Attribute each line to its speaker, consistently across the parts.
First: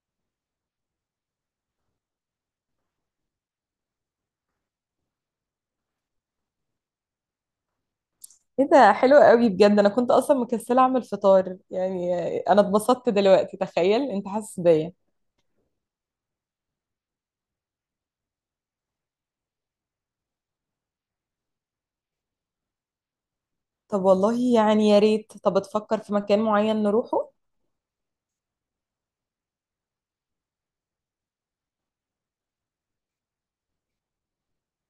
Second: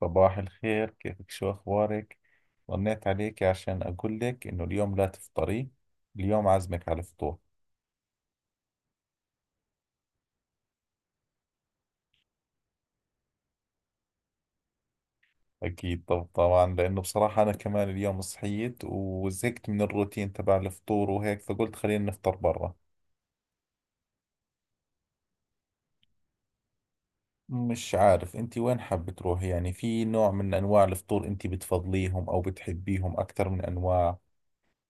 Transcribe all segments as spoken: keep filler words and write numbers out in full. Speaker 1: صباح الخير، كيفك؟ شو أخبارك؟ رنيت عليك عشان أقول لك إنه اليوم لا تفطري. اليوم عازمك على الفطور.
Speaker 2: ايه ده حلو قوي بجد، انا كنت اصلا مكسله اعمل فطار يعني. انا اتبسطت دلوقتي، تخيل انت حاسس بيا.
Speaker 1: أكيد. طب طبعا، لأنه بصراحة أنا كمان اليوم صحيت وزهقت من الروتين تبع الفطور وهيك، فقلت خلينا نفطر برا.
Speaker 2: طب والله يعني يا ريت، طب تفكر في مكان معين نروحه.
Speaker 1: مش عارف أنت وين حابة تروحي، يعني في نوع من أنواع الفطور أنت بتفضليهم أو بتحبيهم أكثر من أنواع؟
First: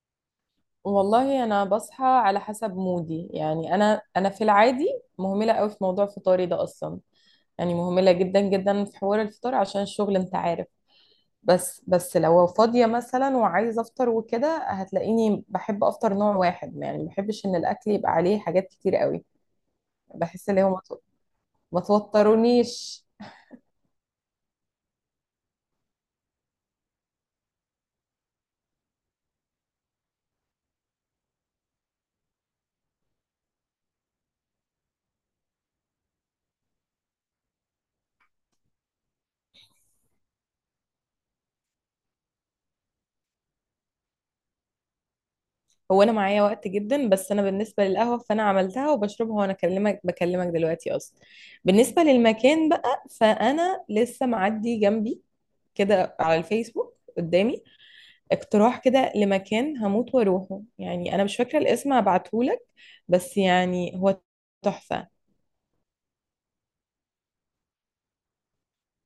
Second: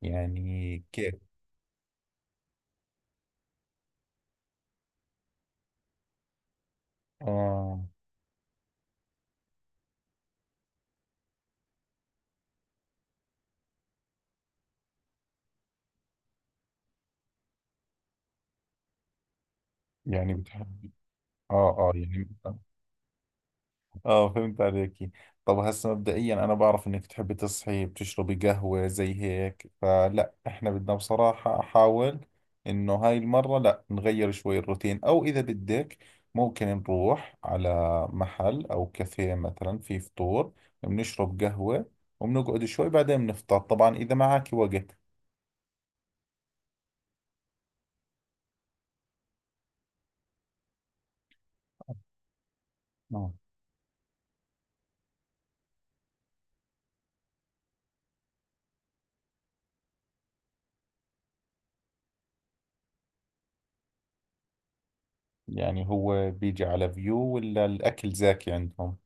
Speaker 1: يعني كيف؟
Speaker 2: والله انا بصحى على حسب مودي، يعني انا انا في العادي مهمله قوي في موضوع فطاري ده اصلا. يعني
Speaker 1: آه،
Speaker 2: مهمله جدا جدا في حوار الفطار عشان الشغل انت عارف. بس بس لو فاضيه مثلا وعايزه افطر وكده، هتلاقيني بحب افطر نوع واحد، يعني ما بحبش ان الاكل يبقى عليه حاجات كتير قوي.
Speaker 1: يعني
Speaker 2: بحس ان هو
Speaker 1: بتحبي. آه
Speaker 2: ما
Speaker 1: آه يعني.
Speaker 2: توترونيش.
Speaker 1: اه، فهمت عليكي. طب هسه مبدئيا انا بعرف انك تحبي تصحي بتشربي قهوة زي هيك، فلا احنا بدنا بصراحة احاول انه هاي المرة لا نغير شوي الروتين، او اذا بدك ممكن نروح على محل او كافيه مثلا، في فطور بنشرب قهوة وبنقعد شوي، بعدين بنفطر. طبعا اذا معك وقت.
Speaker 2: هو انا معايا وقت جدا، بس انا بالنسبه للقهوه فانا عملتها وبشربها وانا اكلمك بكلمك دلوقتي اصلا. بالنسبه للمكان بقى،
Speaker 1: اه.
Speaker 2: فانا لسه معدي جنبي كده على الفيسبوك قدامي اقتراح كده لمكان هموت واروحه، يعني انا مش فاكره الاسم، هبعتهولك، بس يعني هو تحفه.
Speaker 1: يعني هو بيجي على فيو ولا الاكل زاكي عندهم؟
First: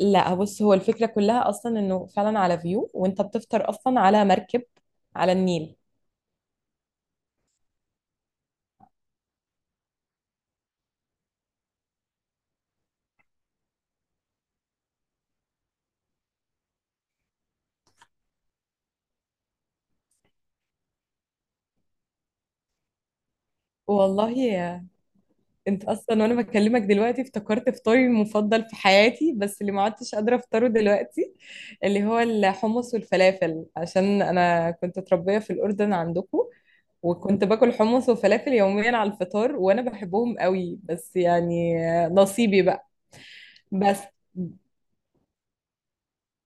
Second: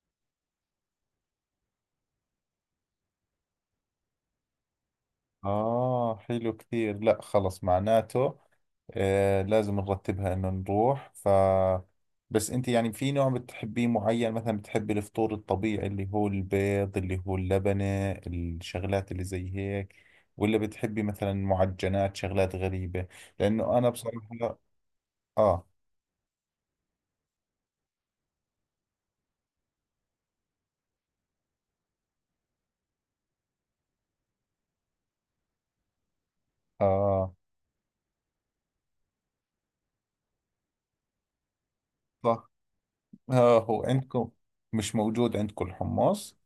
Speaker 2: لا بص، هو الفكره كلها اصلا انه فعلا على فيو، وانت بتفطر اصلا على مركب على النيل.
Speaker 1: اه حلو كثير. لا خلص، معناته آه لازم نرتبها انه نروح. ف بس انت يعني في نوع بتحبيه معين؟ مثلا بتحبي الفطور الطبيعي اللي هو البيض، اللي هو اللبنة، الشغلات اللي زي هيك، ولا بتحبي مثلا معجنات، شغلات غريبة؟ لانه انا
Speaker 2: والله
Speaker 1: بصراحة اه
Speaker 2: انت اصلا وانا بكلمك دلوقتي افتكرت فطاري المفضل في حياتي، بس اللي ما عدتش قادره افطره دلوقتي، اللي هو الحمص والفلافل، عشان انا كنت متربيه في الاردن عندكم،
Speaker 1: اه آه،
Speaker 2: وكنت باكل حمص وفلافل يوميا على الفطار وانا بحبهم قوي، بس يعني
Speaker 1: صح.
Speaker 2: نصيبي بقى.
Speaker 1: اه، هو
Speaker 2: بس.
Speaker 1: عندكم مش موجود عندكم الحمص؟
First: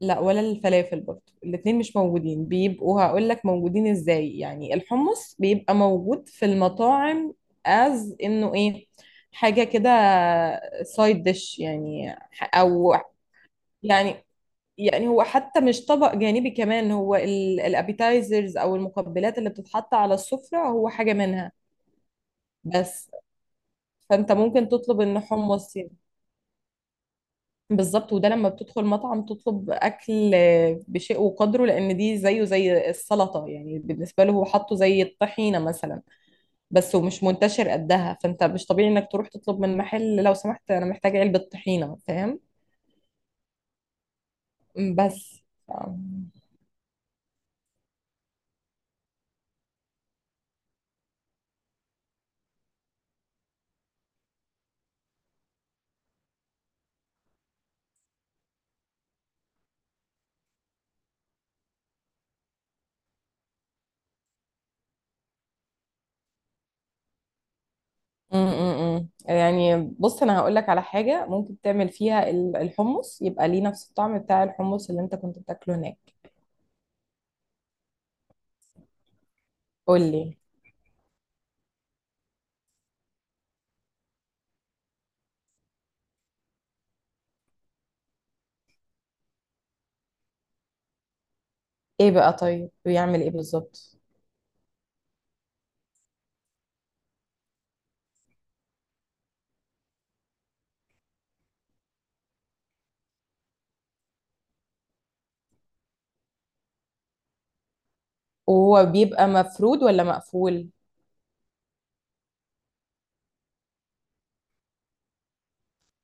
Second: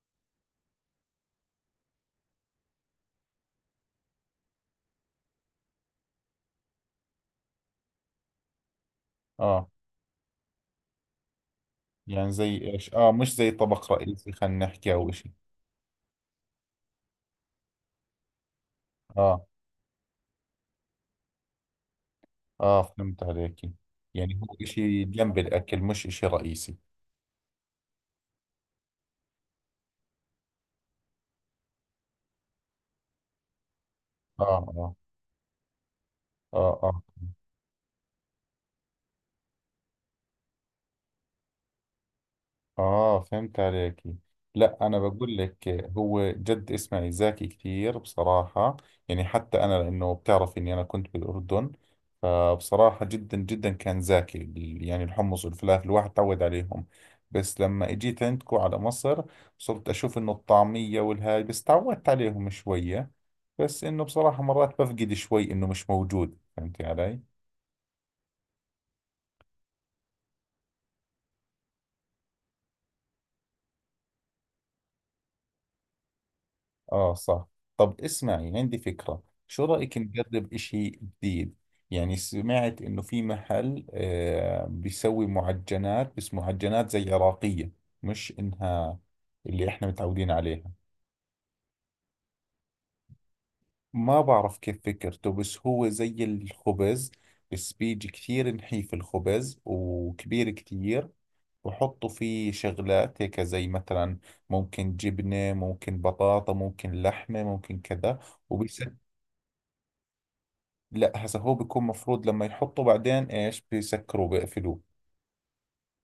Speaker 2: لا ولا الفلافل برضه، الاتنين مش موجودين. بيبقوا هقول لك موجودين ازاي، يعني الحمص بيبقى موجود في المطاعم، از انه ايه، حاجة
Speaker 1: اه،
Speaker 2: كده، سايد ديش يعني،
Speaker 1: يعني
Speaker 2: ح-
Speaker 1: زي ايش؟
Speaker 2: او
Speaker 1: اه، مش زي طبق
Speaker 2: يعني.
Speaker 1: رئيسي خلينا نحكي،
Speaker 2: يعني
Speaker 1: او
Speaker 2: هو
Speaker 1: اشي.
Speaker 2: حتى مش طبق جانبي كمان، هو الابيتايزرز او المقبلات
Speaker 1: اه
Speaker 2: اللي بتتحط على السفرة، هو حاجة منها.
Speaker 1: اه،
Speaker 2: بس،
Speaker 1: فهمت عليكي.
Speaker 2: فانت
Speaker 1: يعني هو
Speaker 2: ممكن تطلب
Speaker 1: اشي
Speaker 2: ان
Speaker 1: جنب
Speaker 2: حمص.
Speaker 1: الاكل مش اشي رئيسي.
Speaker 2: بالظبط، وده لما بتدخل مطعم تطلب اكل آه، بشيء وقدره، لان دي زيه زي السلطه، يعني بالنسبه له
Speaker 1: اه
Speaker 2: هو حاطه
Speaker 1: اه.
Speaker 2: زي الطحينه مثلا.
Speaker 1: اه
Speaker 2: بس
Speaker 1: اه.
Speaker 2: ومش منتشر قدها، فانت مش طبيعي انك تروح تطلب من محل لو سمحت انا محتاجه علبه طحينه، فاهم.
Speaker 1: اه، فهمت عليك. لا انا بقول
Speaker 2: بس
Speaker 1: لك، هو
Speaker 2: م-
Speaker 1: جد اسمعي، زاكي كثير بصراحة. يعني حتى انا لانه بتعرف اني انا كنت بالاردن، فبصراحة جدا جدا كان زاكي ال- يعني الحمص والفلافل، الواحد تعود عليهم. بس لما اجيت عندكم على مصر، صرت اشوف انه الطعمية والهاي، بس تعودت عليهم شوية. بس انه بصراحة مرات بفقد شوي انه مش موجود، فهمتي علي؟
Speaker 2: م- م. يعني بص انا هقول لك على حاجه ممكن تعمل فيها ال- الحمص يبقى ليه نفس الطعم بتاع الحمص اللي انت كنت بتاكله هناك.
Speaker 1: آه صح. طب اسمعي، عندي فكرة، شو رأيك
Speaker 2: قول لي.
Speaker 1: نجرب إشي جديد؟ يعني سمعت إنه في محل آه بيسوي معجنات، بس معجنات زي عراقية، مش إنها اللي إحنا متعودين عليها.
Speaker 2: ايه بقى، طيب بيعمل ايه بالظبط؟
Speaker 1: ما بعرف كيف فكرته، بس هو زي الخبز، بس بيجي كثير نحيف الخبز، وكبير كثير، وحطوا فيه شغلات هيك زي مثلا ممكن جبنة، ممكن بطاطا، ممكن لحمة، ممكن كذا.
Speaker 2: وهو بيبقى مفرود ولا مقفول؟
Speaker 1: لا هسه هو بيكون مفروض، لما يحطوا بعدين ايش بيسكروا بيقفلوه.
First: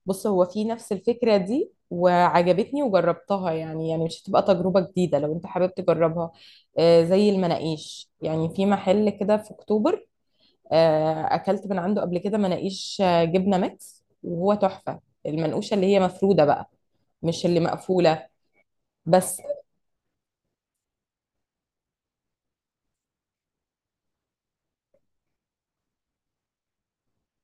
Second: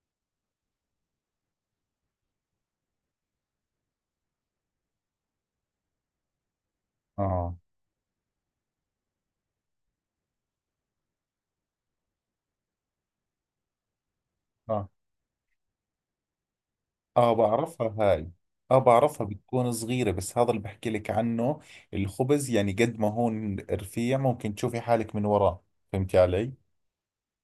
Speaker 2: بص هو في نفس الفكرة دي وعجبتني وجربتها، يعني يعني مش هتبقى تجربة جديدة لو انت حابب تجربها. آه زي
Speaker 1: اه.
Speaker 2: المناقيش، يعني في محل كده في اكتوبر. آه اكلت من عنده قبل كده مناقيش آه، جبنة ميكس، وهو
Speaker 1: اه.
Speaker 2: تحفة المنقوشة اللي هي مفرودة بقى،
Speaker 1: اه
Speaker 2: مش اللي
Speaker 1: بعرفها
Speaker 2: مقفولة.
Speaker 1: هاي. اه بعرفها،
Speaker 2: بس
Speaker 1: بتكون صغيرة، بس هذا اللي بحكي لك عنه. الخبز يعني قد ما هون رفيع ممكن تشوفي حالك من وراه. فهمتي علي؟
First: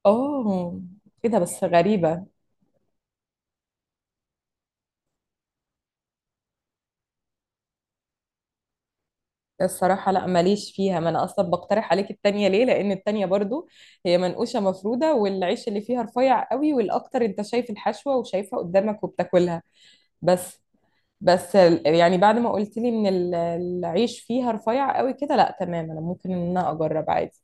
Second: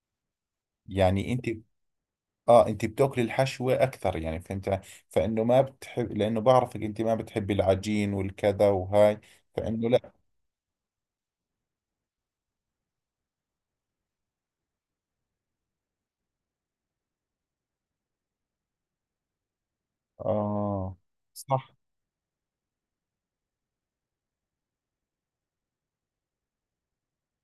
Speaker 2: اه.
Speaker 1: يعني
Speaker 2: ايه ده،
Speaker 1: انت
Speaker 2: بس غريبة.
Speaker 1: اه، انت بتاكلي الحشوة اكثر يعني، فهمت علي؟ فانه ما بتحب لانه بعرفك انت ما بتحبي العجين والكذا وهاي، فانه لا.
Speaker 2: الصراحة لا، ماليش فيها، ما أنا أصلا بقترح عليك التانية ليه، لأن التانية برضو هي منقوشة مفرودة والعيش اللي فيها رفيع قوي، والأكتر أنت شايف الحشوة وشايفها قدامك وبتاكلها. بس،
Speaker 1: اه
Speaker 2: بس
Speaker 1: صح.
Speaker 2: ال- يعني بعد ما قلت لي إن ال- العيش فيها رفيع قوي كده، لا تمام، أنا ممكن إن أنا أجرب عادي.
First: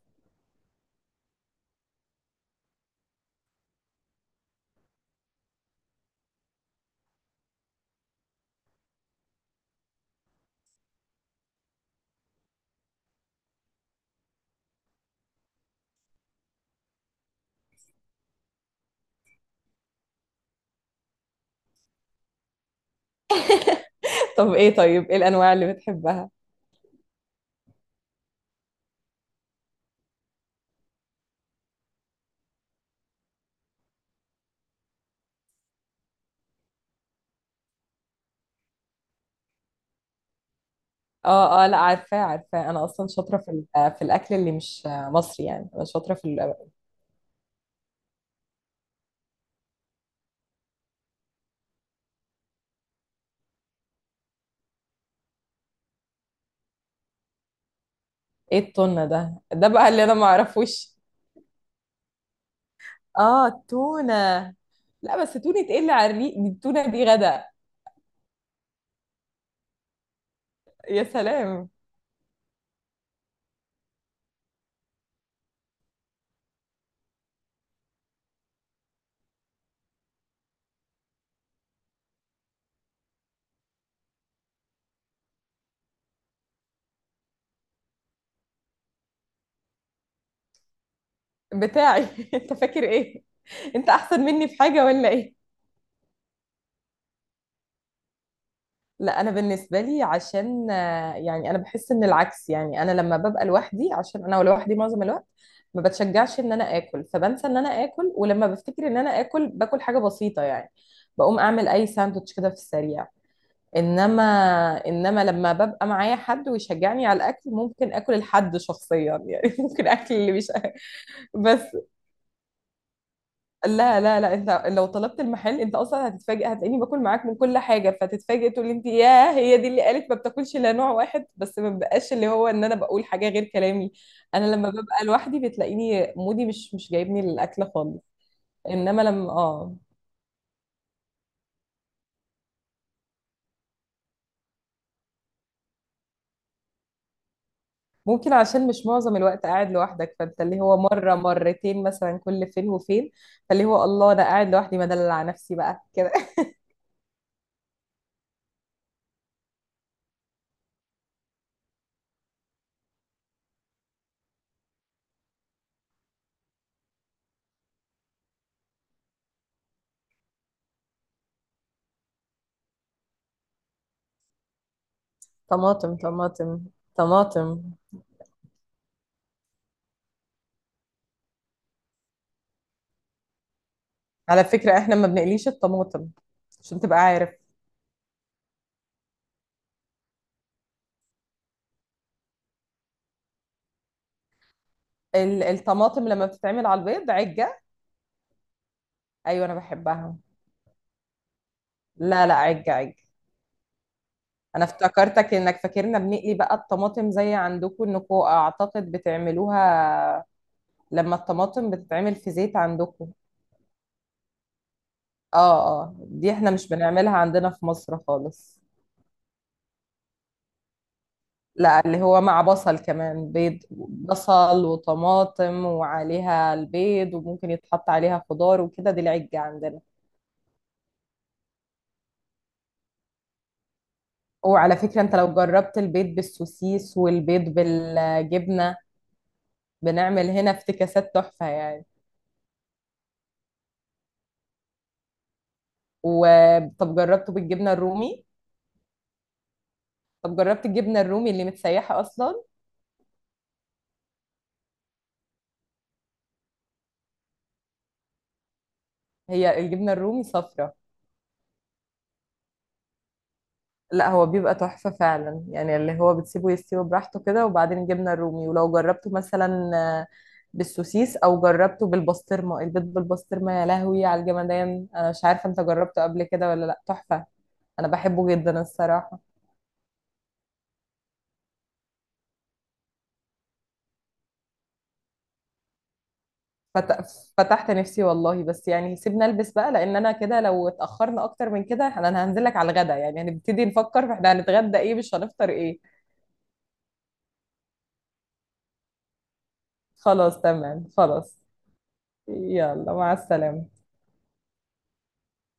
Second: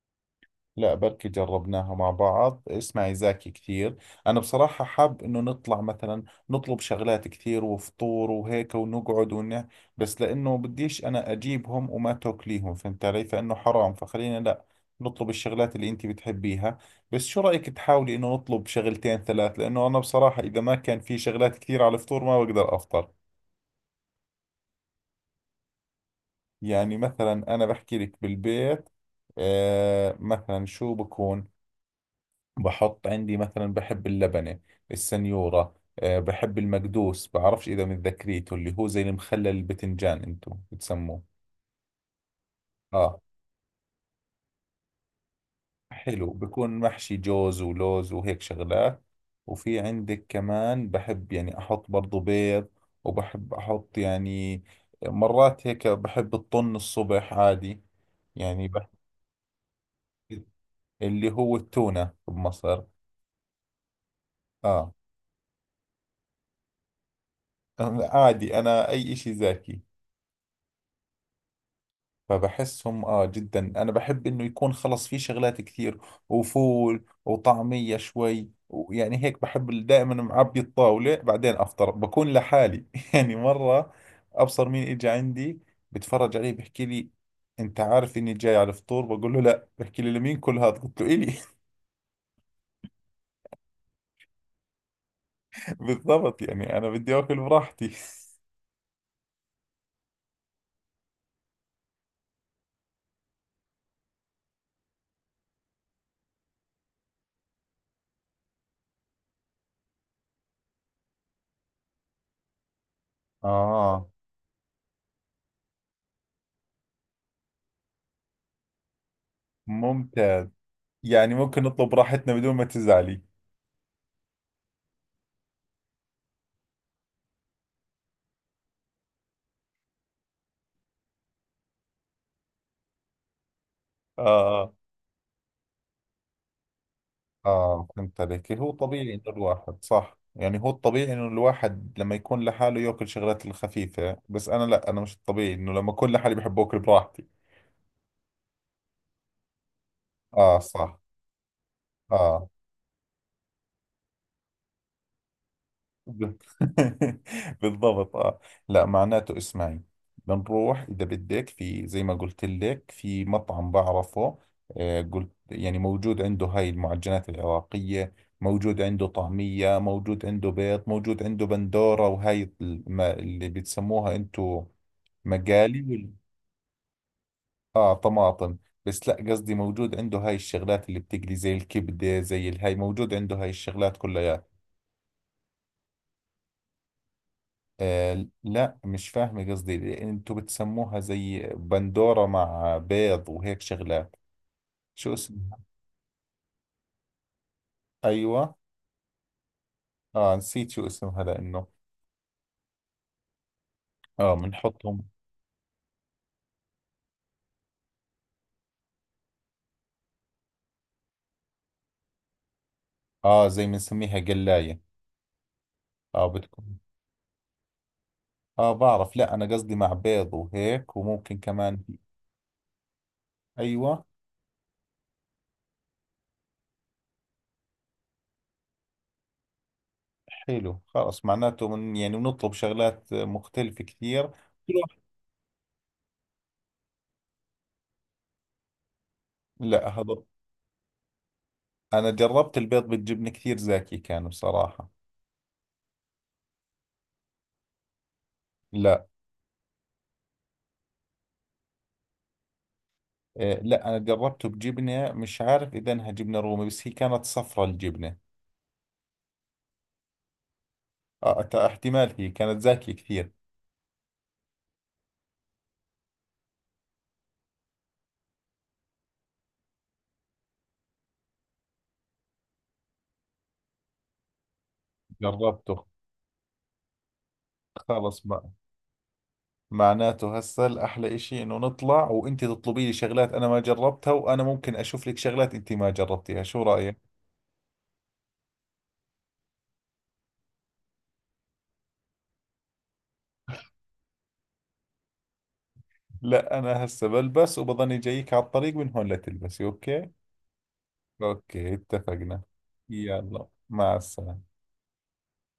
Speaker 1: لا بركي جربناها مع بعض. اسمعي، زاكي كثير. أنا بصراحة حاب إنه نطلع مثلا، نطلب شغلات كثير وفطور وهيك، ونقعد ونه، بس لأنه بديش أنا أجيبهم وما تاكليهم، فهمت علي؟ فإنه حرام، فخلينا لا، نطلب الشغلات اللي أنت بتحبيها. بس شو رأيك تحاولي إنه نطلب شغلتين ثلاث، لأنه أنا بصراحة إذا ما كان في شغلات كثير على الفطور ما بقدر أفطر.
Speaker 2: طب إيه طيب إيه الأنواع اللي بتحبها؟
Speaker 1: يعني مثلا أنا بحكي لك بالبيت، آه مثلا شو بكون، بحط عندي مثلا بحب اللبنة، السنيورة، أه بحب المقدوس، بعرفش إذا متذكريته، اللي هو زي المخلل البتنجان أنتم بتسموه.
Speaker 2: اه اه، لا عارفاه عارفاه، انا اصلا
Speaker 1: آه
Speaker 2: شاطره في ال- في الاكل اللي مش مصري، يعني انا شاطره في
Speaker 1: حلو،
Speaker 2: ال-
Speaker 1: بكون محشي جوز ولوز وهيك شغلات. وفي عندك كمان بحب يعني أحط برضو بيض، وبحب أحط يعني مرات هيك بحب الطن الصبح عادي.
Speaker 2: ايه
Speaker 1: يعني بحب
Speaker 2: التونه ده ده بقى اللي انا ما اعرفوش.
Speaker 1: اللي هو التونة بمصر.
Speaker 2: اه التونه.
Speaker 1: آه.
Speaker 2: لا، بس تونه ايه اللي على الريق، دي التونه دي غدا.
Speaker 1: عادي، أنا أي إشي زاكي.
Speaker 2: يا سلام.
Speaker 1: فبحسهم اه جدا، انا بحب انه يكون خلص في شغلات كثير، وفول وطعمية شوي، ويعني هيك بحب ال- دائما معبي الطاولة بعدين افطر بكون لحالي. يعني مرة ابصر مين اجى عندي، بتفرج عليه بحكي لي انت عارف اني جاي على الفطور؟ بقول له لا، بحكي لي لمين كل هذا؟ قلت له الي.
Speaker 2: بتاعي؟ انت فاكر ايه؟ انت احسن مني في حاجه ولا ايه؟
Speaker 1: بالضبط، يعني انا بدي اكل براحتي.
Speaker 2: لا انا بالنسبه لي عشان آه، يعني انا بحس ان العكس، يعني انا لما ببقى لوحدي، عشان انا لوحدي معظم الوقت ما بتشجعش ان انا اكل، فبنسى ان انا اكل، ولما بفتكر ان انا اكل باكل حاجه بسيطه، يعني بقوم اعمل اي ساندوتش كده في السريع.
Speaker 1: اه
Speaker 2: انما انما لما ببقى معايا حد ويشجعني على الاكل، ممكن اكل الحد شخصيا يعني. ممكن اكل اللي
Speaker 1: ممتاز،
Speaker 2: مش
Speaker 1: يعني ممكن
Speaker 2: بس.
Speaker 1: نطلب راحتنا بدون ما تزعلي.
Speaker 2: لا لا لا، انت لو طلبت المحل انت اصلا هتتفاجئ، هتلاقيني باكل معاك من كل حاجه، فتتفاجئ تقول لي انت، ياه، هي دي اللي قالت ما بتاكلش الا نوع واحد، بس ما بقاش اللي هو ان انا بقول حاجه غير كلامي. انا لما
Speaker 1: اه.
Speaker 2: ببقى لوحدي بتلاقيني مودي مش مش جايبني للاكل
Speaker 1: آه
Speaker 2: خالص.
Speaker 1: فهمت عليك. هو
Speaker 2: انما
Speaker 1: طبيعي إنه
Speaker 2: لما اه
Speaker 1: الواحد، صح، يعني هو الطبيعي إنه الواحد لما يكون لحاله يأكل شغلات الخفيفة، بس أنا لا، أنا مش الطبيعي إنه لما أكون لحالي بحب أكل براحتي.
Speaker 2: ممكن، عشان مش معظم الوقت قاعد لوحدك، فانت
Speaker 1: آه
Speaker 2: اللي هو
Speaker 1: صح.
Speaker 2: مره مرتين مثلا كل
Speaker 1: آه.
Speaker 2: فين وفين. فاللي هو الله، انا قاعد لوحدي مدلل على نفسي بقى كده.
Speaker 1: ب- بالضبط اه. لا معناته اسمعي، بنروح اذا بدك في زي ما قلت لك في مطعم بعرفه، آه قلت يعني موجود عنده هاي المعجنات العراقية، موجود عنده طعمية، موجود عنده بيض، موجود عنده بندورة، وهاي الم- اللي بتسموها انتو مقالي،
Speaker 2: طماطم
Speaker 1: وال-
Speaker 2: طماطم طماطم.
Speaker 1: اه طماطم، بس لا قصدي موجود عنده هاي الشغلات اللي بتقلي زي الكبدة، زي الهاي، موجود عنده هاي الشغلات كلها.
Speaker 2: على فكره احنا ما بنقليش الطماطم عشان تبقى عارف.
Speaker 1: آه لا، مش فاهم قصدي، لأن انتوا بتسموها زي بندورة مع بيض وهيك شغلات، شو
Speaker 2: ال-
Speaker 1: اسم؟
Speaker 2: الطماطم لما بتتعمل على البيض عجة.
Speaker 1: ايوه.
Speaker 2: ايوه انا بحبها.
Speaker 1: اه نسيت شو اسمها لانه.
Speaker 2: لا لا، عجة عجة.
Speaker 1: اه
Speaker 2: انا
Speaker 1: بنحطهم.
Speaker 2: افتكرتك انك فاكرنا بنقلي بقى الطماطم زي عندكم، انكم اعتقد بتعملوها لما الطماطم بتتعمل في زيت عندكم.
Speaker 1: اه زي بنسميها قلاية.
Speaker 2: اه اه،
Speaker 1: اه
Speaker 2: دي احنا مش
Speaker 1: بتكون،
Speaker 2: بنعملها عندنا في مصر خالص.
Speaker 1: اه بعرف، لا انا قصدي مع بيض وهيك وممكن
Speaker 2: لا،
Speaker 1: كمان.
Speaker 2: اللي هو مع بصل كمان بيض،
Speaker 1: ايوه.
Speaker 2: بصل وطماطم وعليها البيض، وممكن يتحط عليها خضار وكده، دي العجة عندنا.
Speaker 1: حلو خلاص، معناته من يعني بنطلب شغلات مختلفة كثير. كل
Speaker 2: وعلى
Speaker 1: واحد-
Speaker 2: فكرة انت لو جربت البيض بالسوسيس والبيض بالجبنة،
Speaker 1: لا هذا،
Speaker 2: بنعمل هنا افتكاسات تحفة يعني.
Speaker 1: انا جربت البيض بالجبنة كثير، زاكي كان بصراحة.
Speaker 2: وطب جربته بالجبنة الرومي؟
Speaker 1: لا.
Speaker 2: طب جربت الجبنة الرومي اللي متسيحة أصلا؟
Speaker 1: آه، لا أنا جربته بجبنة مش عارف إذا إنها جبنة رومي، بس هي كانت صفرة الجبنة.
Speaker 2: هي الجبنة الرومي صفرة.
Speaker 1: آه تا- احتمال، هي كانت زاكية كثير.
Speaker 2: لا هو بيبقى تحفة فعلا، يعني اللي هو بتسيبه يستوي براحته كده وبعدين الجبنة الرومي، ولو جربته مثلا آه، بالسوسيس، أو جربته بالبسطرمة، البيض بالبسطرمة يا لهوي على الجمدان، أنا مش عارفة أنت
Speaker 1: جربته.
Speaker 2: جربته قبل كده ولا لأ، تحفة. أنا
Speaker 1: خلص
Speaker 2: بحبه
Speaker 1: ما،
Speaker 2: جدا الصراحة.
Speaker 1: معناته هسه الأحلى إشي إنه نطلع وأنت تطلبي لي شغلات أنا ما جربتها، وأنا ممكن أشوف لك شغلات أنت ما جربتيها، شو
Speaker 2: فت...
Speaker 1: رأيك؟
Speaker 2: فتحت نفسي والله. بس يعني سيبنا البس بقى، لان انا كده لو اتاخرنا اكتر من كده انا أنا هنزل لك على الغدا، يعني هنبتدي نفكر احنا هنتغدى ايه مش هنفطر ايه.
Speaker 1: لا أنا هسه بلبس وبظني جايك على الطريق، من هون لتلبسي، أوكي؟
Speaker 2: خلاص تمام خلاص.
Speaker 1: أوكي اتفقنا.
Speaker 2: يلا مع
Speaker 1: يلا
Speaker 2: السلامة.
Speaker 1: مع السلامة.